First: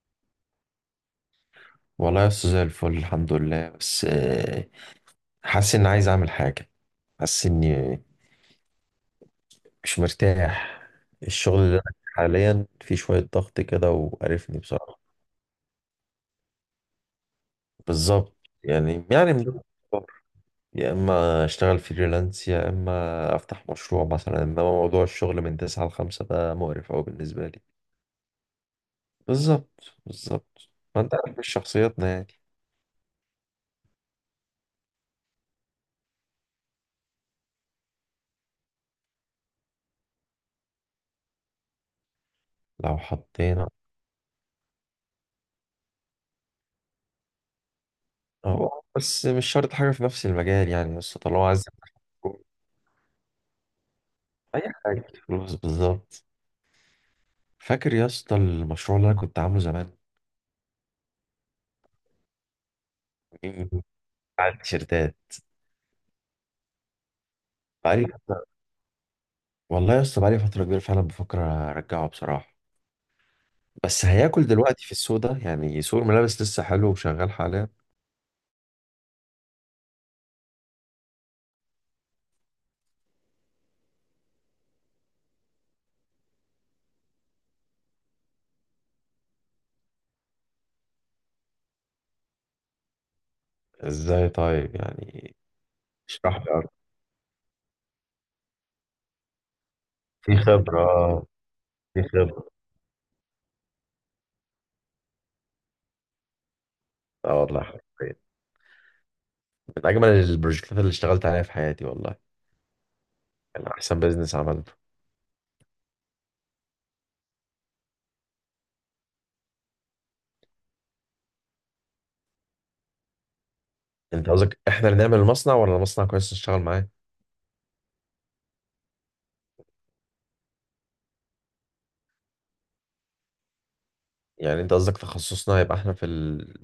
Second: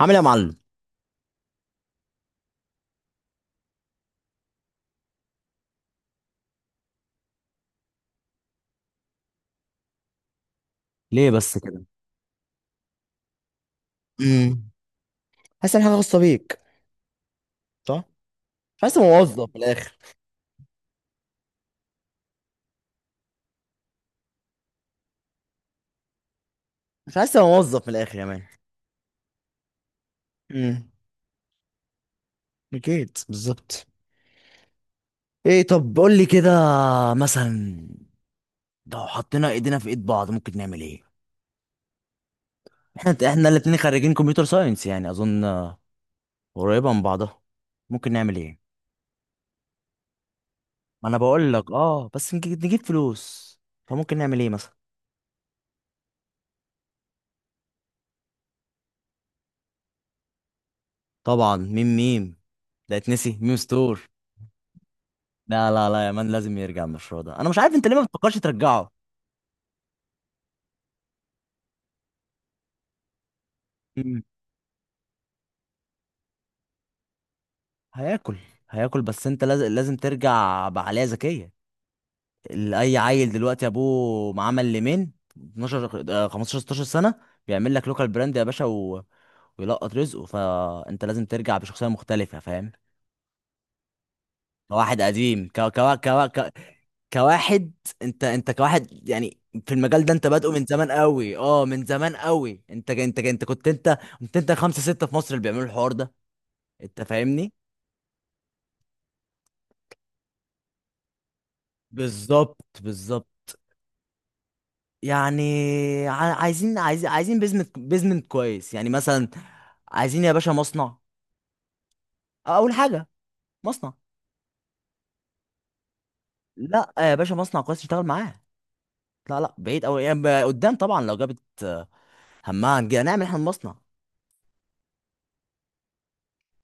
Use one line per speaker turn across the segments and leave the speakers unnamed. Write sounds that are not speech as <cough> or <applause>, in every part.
عامل ايه يا معلم؟
والله يا أستاذ زي الفل الحمد لله بس حاسس إني عايز أعمل حاجة. حاسس إني مش مرتاح.
ليه
الشغل
بس
اللي أنا
كده؟
فيه حاليا فيه شوية ضغط كده وقرفني
امم
بصراحة.
حاسس ان حاجه خاصه بيك. صح.
بالظبط.
مش حاسس إني
يعني من
موظف
ضمن
من الاخر.
الأفكار، يا إما أشتغل فريلانس يا إما أفتح مشروع مثلا، إنما موضوع الشغل من تسعة لخمسة ده مقرف أوي
مش حاسس إني
بالنسبة لي.
موظف من الاخر يا مان.
بالظبط بالظبط.
امم
ما أنت عارف مش شخصيتنا يعني.
اكيد، بالظبط. ايه، طب قول لي كده، مثلا لو حطينا ايدينا في ايد بعض ممكن نعمل ايه؟
لو
احنا
حطينا.
الاتنين خريجين كمبيوتر ساينس، يعني اظن قريبه من بعضها. ممكن نعمل ايه؟
هو بس مش شرط حاجة في نفس المجال يعني،
ما انا
بس طالما
بقول
عايز
لك اه، بس نجيب فلوس. فممكن نعمل ايه
اي
مثلا؟
حاجه فلوس بالظبط. فاكر يا اسطى المشروع اللي انا كنت عامله زمان؟
طبعا، ميم ميم، ده اتنسي ميم ستور.
بتاع التيشيرتات.
لا لا لا يا مان، لازم يرجع المشروع ده. انا مش عارف انت ليه ما
بقالي
بتفكرش
فترة-
ترجعه.
والله يا اسطى بقالي فتره كبيره فعلا بفكر ارجعه بصراحه. بس
مم.
هياكل دلوقتي في السوق ده؟ يعني سوق الملابس لسه حلو وشغال حاليا.
هياكل. هياكل، بس انت لازم ترجع بعقلية ذكية. اي عيل دلوقتي ابوه معاه ليمين 12 15 16 سنة بيعمل لك لوكال براند يا باشا ويلقط رزقه. فانت لازم ترجع بشخصية مختلفة، فاهم؟
ازاي طيب
كواحد
يعني؟
قديم،
اشرح لي اكتر.
كواحد. انت كواحد يعني في المجال ده انت
في
بادئه من
خبره،
زمان قوي، اه من
في
زمان
خبره.
قوي، انت كنت خمسة ستة في مصر اللي بيعملوا الحوار ده. انت
اه
فاهمني.
والله حرفيا من اجمل البروجكتات اللي اشتغلت عليها في حياتي والله.
بالظبط بالظبط.
يعني احسن بيزنس عملته.
يعني عايزين عايزين بيزمنت كويس يعني، مثلا عايزين يا باشا مصنع. اول حاجة مصنع.
انت قصدك احنا اللي نعمل المصنع ولا المصنع كويس نشتغل معاه؟
لا يا باشا، مصنع كويس تشتغل معاه. لا لا، بعيد قوي يعني، قدام طبعا لو جابت همها هنعمل احنا مصنع.
يعني انت قصدك تخصصنا هيبقى احنا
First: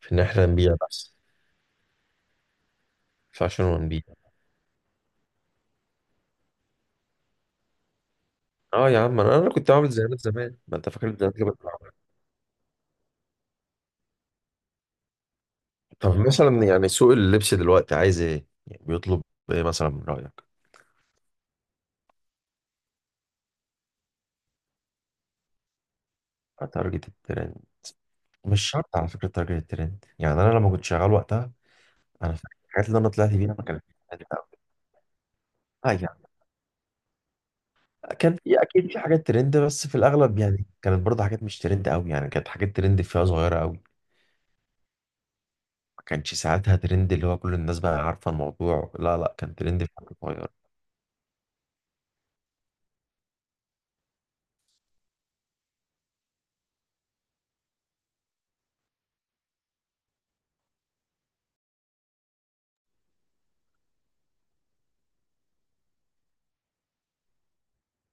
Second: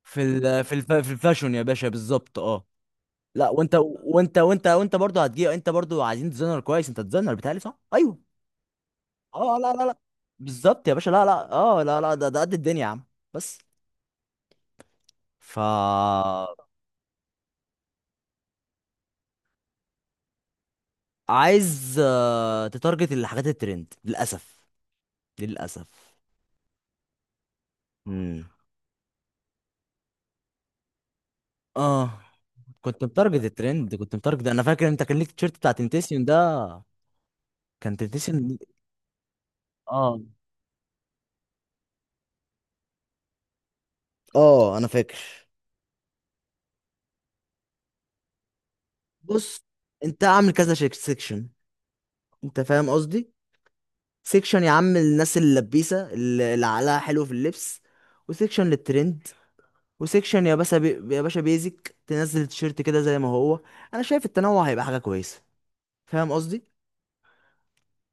في ان
في
احنا
ال في
نبيع
الف في
بس.
الفاشون يا باشا، بالظبط اه.
في
لا،
عشان
وانت
ونبيع.
وانت برضه هتجيب. انت برضه عايزين ديزاينر كويس. انت ديزاينر بتهيألي، صح؟ ايوه.
اه يا عم انا
اه
كنت
لا لا
عامل
لا،
زيارات زمان، ما
بالظبط
انت
يا
فاكر
باشا. لا
الزيارات اللي
لا
كنت
اه
بعملها.
لا لا، ده قد الدنيا يا عم. بس ف
طب مثلا يعني سوق اللبس دلوقتي عايز ايه، يعني بيطلب ايه مثلا من رايك؟
عايز تتارجت الحاجات الترند، للاسف، للاسف.
تارجت الترند.
امم
مش شرط على فكره تارجت الترند، يعني انا لما كنت شغال وقتها
اه.
انا فاكر الحاجات اللي
كنت
انا طلعت
متارجت
بيها ما كانتش
الترند، كنت
ترند
متارجت.
قوي
انا فاكر انت كان ليك التيشيرت بتاع
اه
تنتسيون
يعني.
ده. كان
كان
تنتسيون.
في اكيد في حاجات ترند بس في
اه.
الاغلب يعني كانت برضه حاجات مش ترند قوي، يعني كانت حاجات ترند فيها صغيره قوي.
اه انا فاكر.
ما كانش ساعتها ترند اللي هو كل الناس بقى عارفة الموضوع، لا لا، كان
بص،
ترند في حاجة
انت
صغيرة.
عامل كذا سيكشن. انت فاهم قصدي؟ سيكشن يا عم الناس اللبيسه اللي عقلها حلو في اللبس، وسيكشن للترند، وسيكشن يا باشا يا باشا بيزك تنزل التيشيرت كده زي ما هو. انا شايف التنوع هيبقى حاجه كويسه. فاهم قصدي؟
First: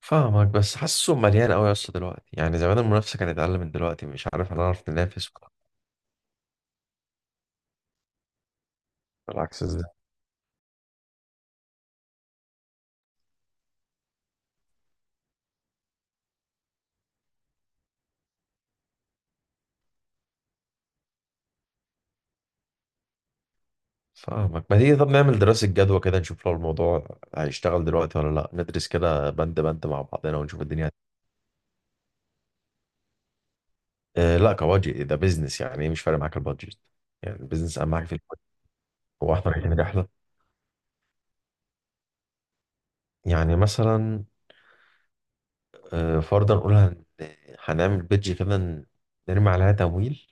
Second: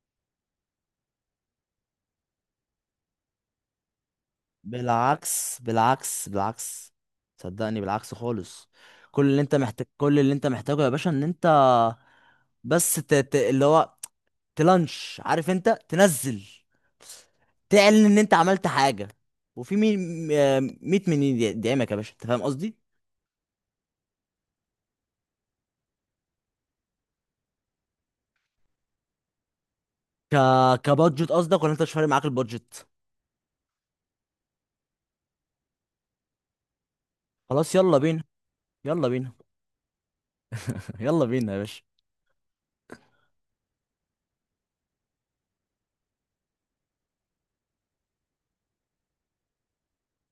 فاهمك بس حاسه مليان قوي يا اسطى دلوقتي، يعني زمان المنافسة كانت أقل من دلوقتي مش عارف أنا أعرف ننافس
بالعكس بالعكس بالعكس، صدقني بالعكس خالص.
بالعكس ده.
كل اللي انت محتاجه يا باشا ان انت بس ت... ت... اللي هو تلانش، عارف، انت تنزل تعلن ان انت عملت حاجه. وفي مين؟ 100 مليون دعمك يا باشا، انت فاهم قصدي.
فاهمك. ما تيجي طب نعمل دراسة جدوى كده، نشوف لو الموضوع هيشتغل دلوقتي ولا لا، ندرس كده بند بند مع
ك
بعضنا ونشوف الدنيا.
كبادجت قصدك ولا انت مش فارق معاك البادجت؟
اه لا كواجه ده بيزنس، يعني ايه مش فارق معاك البادجت. يعني
خلاص،
البيزنس أهم
يلا
حاجة في
بينا.
البادجت.
يلا بينا.
هو احنا رايحين رحلة
<laughs> يلا بينا يا باشا.
يعني مثلا؟ اه فرضا نقول هنعمل بيدج كده، نرمي عليها تمويل.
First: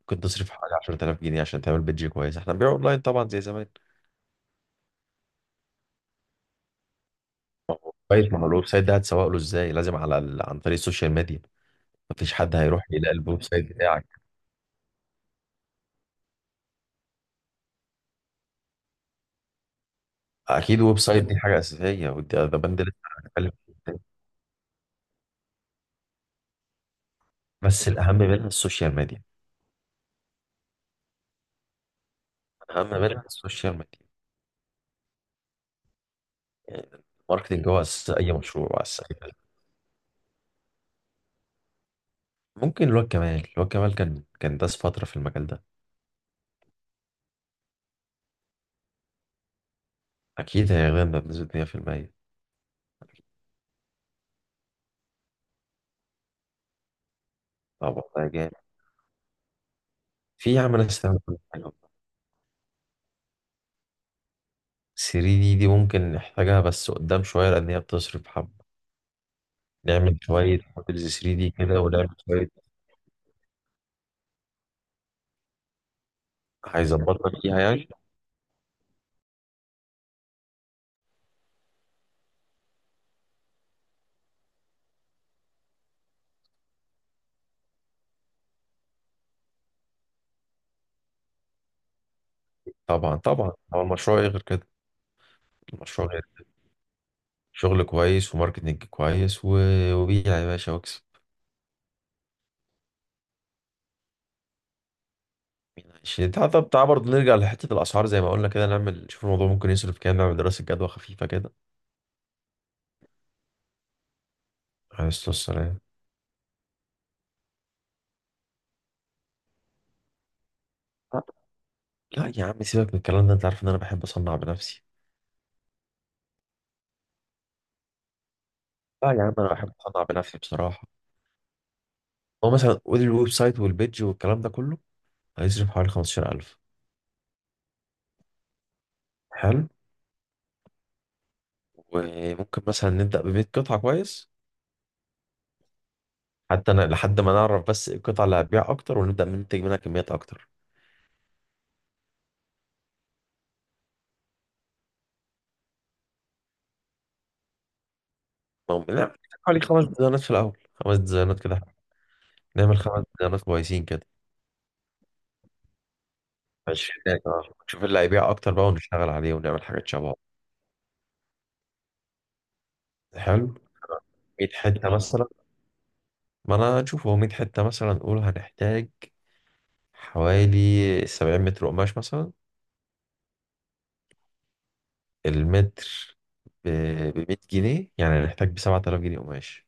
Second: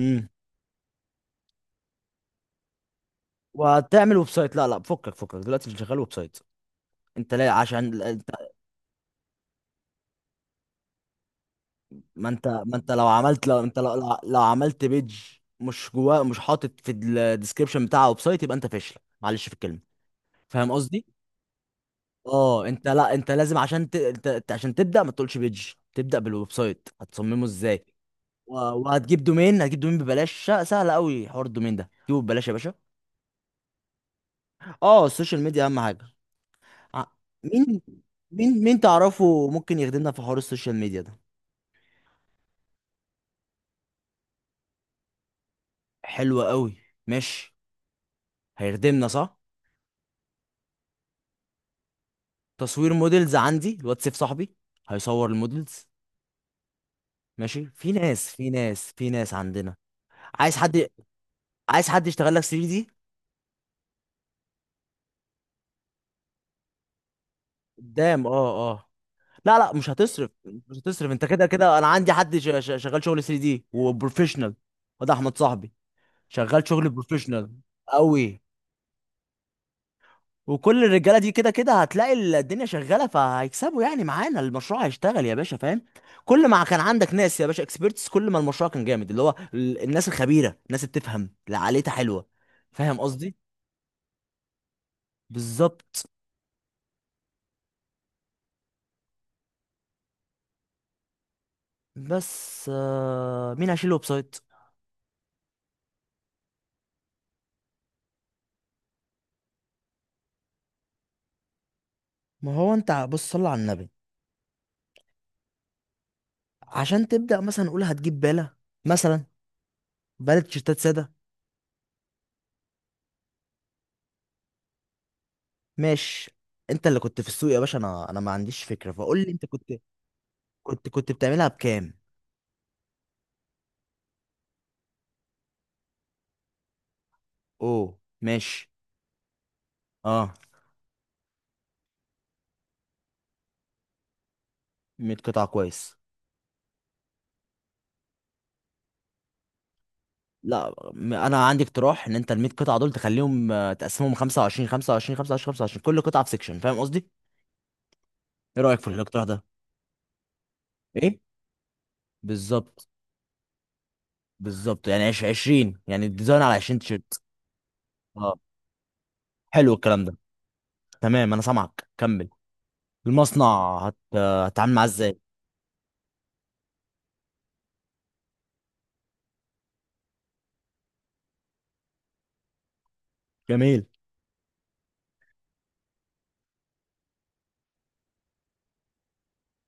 ممكن تصرف حوالي 10000 جنيه عشان تعمل بيدج كويس، احنا بنبيع اونلاين طبعا زي زمان.
وهتعمل ويب سايت؟ لا لا، فكك فكك دلوقتي، مش شغال ويب سايت. انت لا، عشان انت.
كويس، ما هو الويب سايت ده هتسوق له ازاي؟ لازم عن طريق السوشيال ميديا.
ما
مفيش
انت
حد
ما
هيروح
انت لو
يلاقي الويب
عملت لو
سايت
انت لو,
بتاعك.
لو لو عملت بيج مش جواه، مش حاطط في الديسكربشن بتاعها ويب سايت، يبقى انت فاشل، معلش في الكلمه. فاهم
اكيد الويب
قصدي؟
سايت دي حاجه اساسيه ودي ده
اه
بند
انت
لسه
لا، انت
هنتكلم
لازم
فيه
عشان
تاني.
عشان تبدا، ما تقولش بيج، تبدا بالويب سايت، هتصممه ازاي؟
بس الاهم منها السوشيال ميديا.
وهتجيب دومين. هتجيب دومين ببلاش، سهل قوي حوار الدومين ده، جيبه ببلاش يا باشا.
الاهم منها السوشيال ميديا
اه، السوشيال ميديا اهم حاجه.
يعني.
ع-
الماركتنج
مين؟
هو اساس اي
مين
مشروع
مين
واساس أي حاجة.
تعرفه ممكن يخدمنا في حوار السوشيال ميديا ده؟
ممكن الواد كمال، الواد كمال كان داس فتره في المجال ده.
حلو قوي. ماشي. هيخدمنا، صح.
اكيد هيغنى بنسبه 100%.
تصوير موديلز، عندي الواتساب صاحبي، هيصور الموديلز. ماشي، في
طبعا ده
ناس
جامد.
عندنا.
في
عايز
يا عم
حد.
ناس تعمل كل حاجة.
عايز حد يشتغل لك 3D دي.
3 دي، دي ممكن نحتاجها بس قدام شوية لأن هي
قدام
بتصرف حبة.
اه. اه لا لا، مش
نعمل
هتصرف
شوية
مش هتصرف
موديلز
انت
3
كده
دي
كده
كده
انا عندي
ونعمل
حد
شوية.
شغال شغل 3D دي وبروفيشنال. وده احمد صاحبي، شغال شغل
هيظبطنا
بروفيشنال
فيها يعني.
قوي. وكل الرجاله دي كده كده هتلاقي الدنيا شغاله، فهيكسبوا يعني معانا. المشروع هيشتغل يا باشا، فاهم. كل ما كان عندك ناس يا باشا اكسبيرتس، كل ما المشروع كان جامد، اللي هو الناس الخبيره، الناس اللي بتفهم، اللي عقليتها حلوه. فاهم
طبعا
قصدي؟
طبعا، هو المشروع إيه غير كده؟
بالظبط.
المشروع غير شغل كويس وماركتنج كويس وبيع يا باشا واكسب.
بس مين هيشيل الويب سايت؟
مين عايشين؟ تعال، طب تعال برضه نرجع لحتة الأسعار زي ما قلنا كده، نعمل نشوف الموضوع ممكن يصرف كام، نعمل دراسة جدوى خفيفة كده.
ما هو انت بص، صل على النبي.
عليه الصلاة والسلام.
عشان تبدأ مثلا، نقول هتجيب بالة، مثلا بالة تيشيرتات سادة.
لا لا يا عم سيبك من الكلام ده، أنت عارف إن أنا بحب أصنع بنفسي.
ماشي. انت اللي كنت في السوق يا باشا، انا انا ما عنديش فكرة،
لا
فقول
يا
لي
عم
انت
أنا بحب
كنت.
أصنع بنفسي بصراحة.
كنت بتعملها بكام؟
هو مثلا قول الويب سايت والبيدج والكلام ده كله هيصرف حوالي 15000.
اوه. ماشي.
حلو.
اه.
وممكن مثلا نبدأ ب 100 قطعة كويس.
100 قطعة كويس.
حتى أنا لحد ما نعرف بس إيه القطعة اللي هتبيع أكتر ونبدأ من ننتج منها كميات أكتر.
لا، انا عندي اقتراح ان انت ال 100 قطعة دول تخليهم تقسمهم 25 25 25 25، كل قطعة في سيكشن، فاهم قصدي؟ ايه رأيك في
ممكن نعمل
الاقتراح ده؟
حوالي خمس ديزاينات في الأول، خمس
ايه؟
ديزاينات كده. نعمل
بالظبط
خمس ديزاينات كويسين كده.
بالظبط يعني 20 يعني الديزاين على 20
عشرين
تيشيرت.
دقيقة، نشوف اللي هيبيع
اه،
أكتر بقى ونشتغل عليه ونعمل
حلو
حاجات
الكلام
شبهه.
ده. تمام، انا سامعك، كمل.
حلو.
المصنع
100
هتتعامل معاه
حتة
ازاي؟
مثلا، ما أنا نشوف هو 100 حتة مثلا نقول هنحتاج حوالي 70 متر قماش مثلا.
جميل.
المتر ب 100 جنيه يعني هنحتاج ب 7000 جنيه قماش.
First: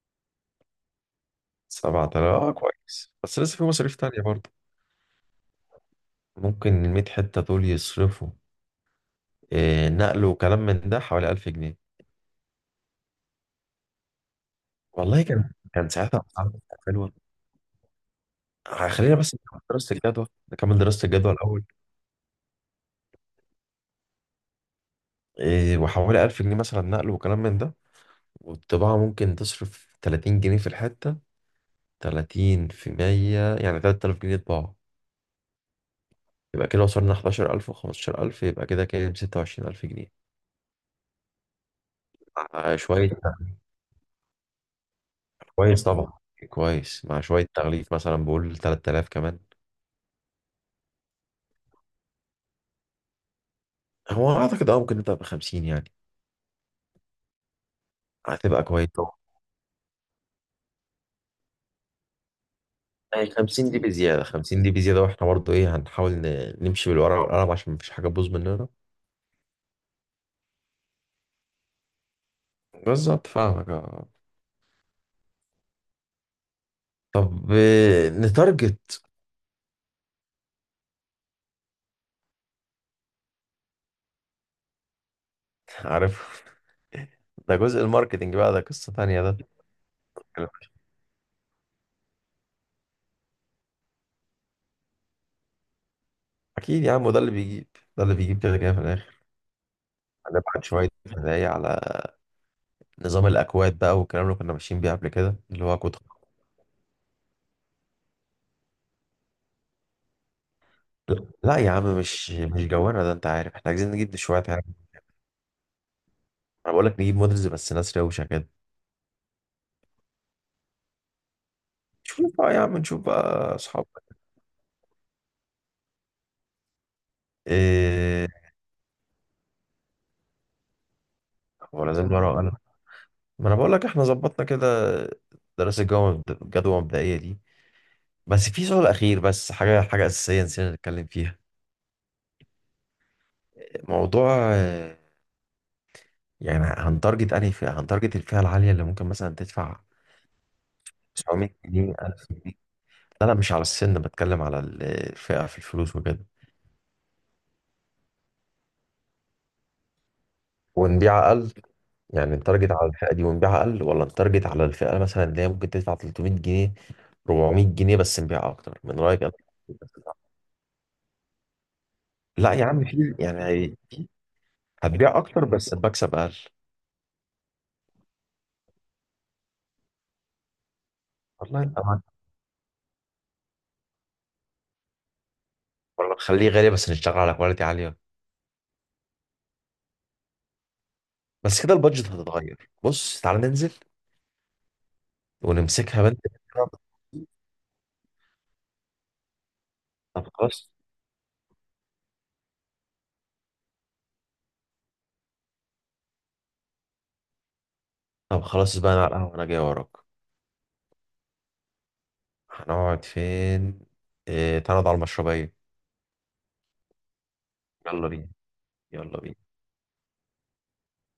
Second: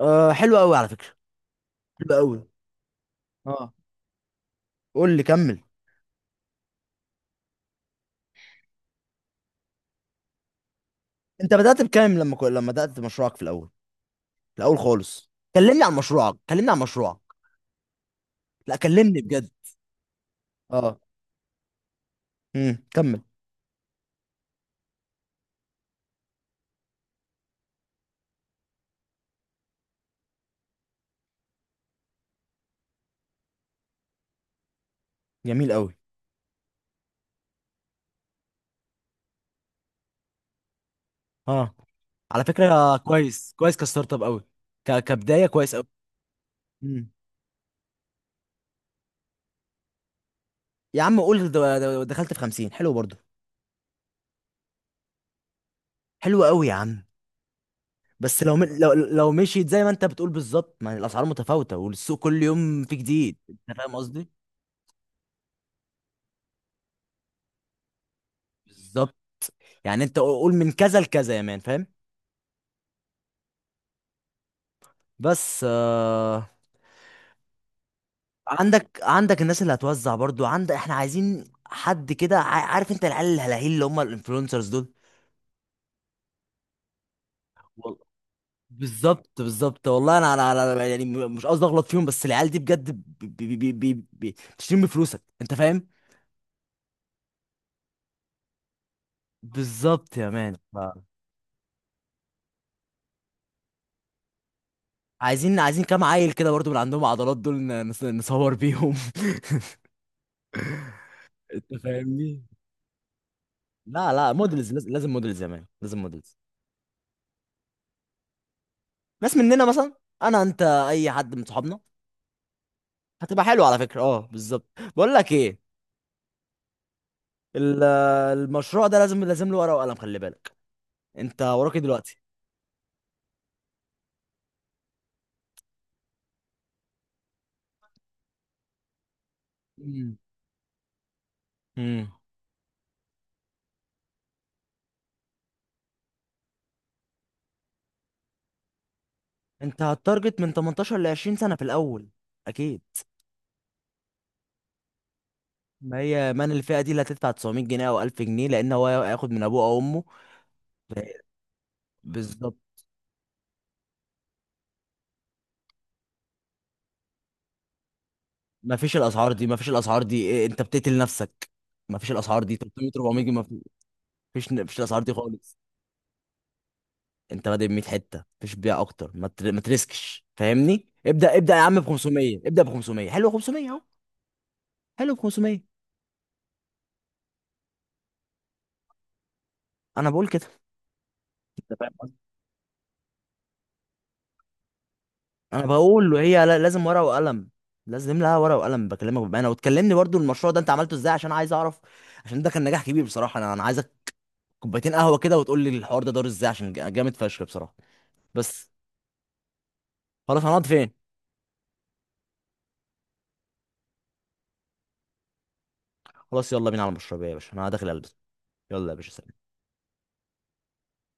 أه حلو قوي على فكره.
سبعة
حلو
آلاف
قوي.
آه كويس بس لسه في
اه.
مصاريف تانية برضه.
قول لي، كمل.
ممكن الميت حتة دول يصرفوا إيه، نقل وكلام من ده حوالي 1000
انت
جنيه
بدات بكام لما لما بدات مشروعك في الاول؟ في الاول
والله
خالص
كان
كلمني
كان
عن
ساعتها
مشروعك،
أسعار
كلمني عن
حلوة.
مشروعك. لا
خلينا
كلمني
بس
بجد.
نكمل دراسة الجدوى. نكمل
اه.
دراسة الجدوى الأول.
كمل.
إيه، وحوالي 1000 جنيه مثلا نقل وكلام من ده. والطباعة ممكن تصرف 30 جنيه في الحتة. 30 في 100 يعني 3000 جنيه طباعة.
جميل قوي.
يبقى كده وصلنا 11000 و15000، يبقى كده كام؟ 26000 جنيه.
اه على
مع
فكره
شوية.
كويس كويس كستارت اب قوي. كبدايه كويس
كويس
قوي.
طبعا. كويس،
مم.
مع شوية تغليف مثلا بقول 3000 كمان.
يا عم قول، دخلت في 50، حلو برضه.
هو أعتقد ممكن نبدأ ب 50 يعني.
حلو قوي يا عم. بس لو
هتبقى
م-
كويس
لو
طبعا.
لو مشيت زي ما انت بتقول بالظبط. ما الاسعار متفاوته والسوق كل يوم في
يعني
جديد،
50
انت
دي
فاهم
بزيادة
قصدي.
50 دي بزيادة، وإحنا برضه إيه هنحاول نمشي بالورقة والقلم عشان مفيش حاجة تبوظ مننا.
بالظبط. يعني انت قول من كذا لكذا يا مان، فاهم.
بالظبط فاهمك أه.
بس آه.
طب
عندك.
نتارجت.
عندك الناس اللي هتوزع برضو عندك. احنا عايزين حد كده، عارف انت العيال الهلاهيل اللي هم الانفلونسرز دول.
عارف. <laughs> ده جزء
وال-
الماركتينج بقى، ده قصة تانية
بالظبط
ده.
بالظبط. والله انا يعني مش قصدي اغلط فيهم، بس العيال دي بجد بتشتري من فلوسك، انت فاهم.
أكيد يا عم، وده اللي بيجيب، ده اللي بيجيب كده كده في الآخر.
بالظبط يا مان.
هنبعت شوية هدايا على نظام الأكواد بقى، والكلام اللي كنا ماشيين بيه قبل كده
عايزين
اللي هو
عايزين
كود.
كام عيل كده برضو من عندهم عضلات دول نصور بيهم. <laughs>
لا يا
انت
عم مش
فاهمني.
مش جوانا ده، انت عارف احنا عايزين
لا
نجيب
لا،
شويه حاجه.
مودلز لازم مودلز يا مان، لازم مودلز.
انا بقول لك نجيب مودلز بس ناس روشه كده.
ناس مننا مثلا، انا انت، اي حد من صحابنا.
نشوف بقى يا عم، نشوف
هتبقى
بقى
حلو على
اصحاب.
فكره، اه بالظبط. بقول لك ايه؟ ال-
ايه.
المشروع ده لازم له ورقه وقلم، خلي بالك. انت وراك إيه
ولا لازم
دلوقتي؟
ورقه وقلم. ما انا بقول لك احنا ظبطنا كده. دراسه الجدوى المبدئيه دي. بس في سؤال اخير، بس حاجه
امم
اساسيه نسينا نتكلم فيها.
امم
موضوع يعني هنتارجت انهي فئه، هنتارجت الفئه العاليه اللي ممكن مثلا تدفع
انت هتارجت من 18 ل 20 سنه
900
في
جنيه
الاول.
1000 جنيه؟
اكيد.
لا لا مش على السن، بتكلم على الفئه في الفلوس
ما
وكده،
هي مان الفئه دي اللي هتدفع 900 جنيه او 1000 جنيه، لان هو هياخد من ابوه او امه.
ونبيع اقل. يعني
بالظبط.
التارجت على الفئة دي ونبيعها أقل، ولا التارجت على الفئة مثلا اللي هي ممكن تدفع 300 جنيه 400 جنيه بس نبيع
ما
أكتر،
فيش
من رأيك
الاسعار
أنا؟
دي، ما فيش الاسعار دي إيه، انت بتقتل نفسك. ما فيش الاسعار
لا
دي
يا عم
300
في
400 جنيه. ما
يعني
فيش ما فيش الاسعار دي
هتبيع أكتر
خالص.
بس المكسب أقل.
انت بادئ ب 100 حته، ما فيش بيع اكتر، ما تريسكش، فاهمني، ابدا ابدا يا
والله أنت
عم، ب
معاك.
500، ابدا ب 500، حلو 500، اهو. حلو، ب 500.
ولا نخليه غالي بس نشتغل على كواليتي عالية.
انا بقول كده.
بس كده
انت فاهم
البادجت
قصدي.
هتتغير، بص تعالى ننزل
انا
ونمسكها
بقول
بنت.
وهي لازم ورقه وقلم. لازم لها ورقه وقلم. بكلمك بامانه، وتكلمني برضو
طب
المشروع ده انت
خلاص.
عملته ازاي، عشان عايز اعرف، عشان ده كان نجاح كبير بصراحه. انا انا عايزك كوبايتين قهوه كده، وتقول لي الحوار ده دار ازاي، عشان جامد فشخ بصراحه.
طب
بس،
خلاص بقى، أنا على القهوة أنا جاي وراك.
خلاص هنقعد فين؟
هنقعد فين؟ إيه تعالى نقعد على المشربية.
خلاص يلا بينا على المشروع يا باشا، انا داخل
يلا
البس.
بينا.
يلا يا باشا،
يلا بينا.
سلام.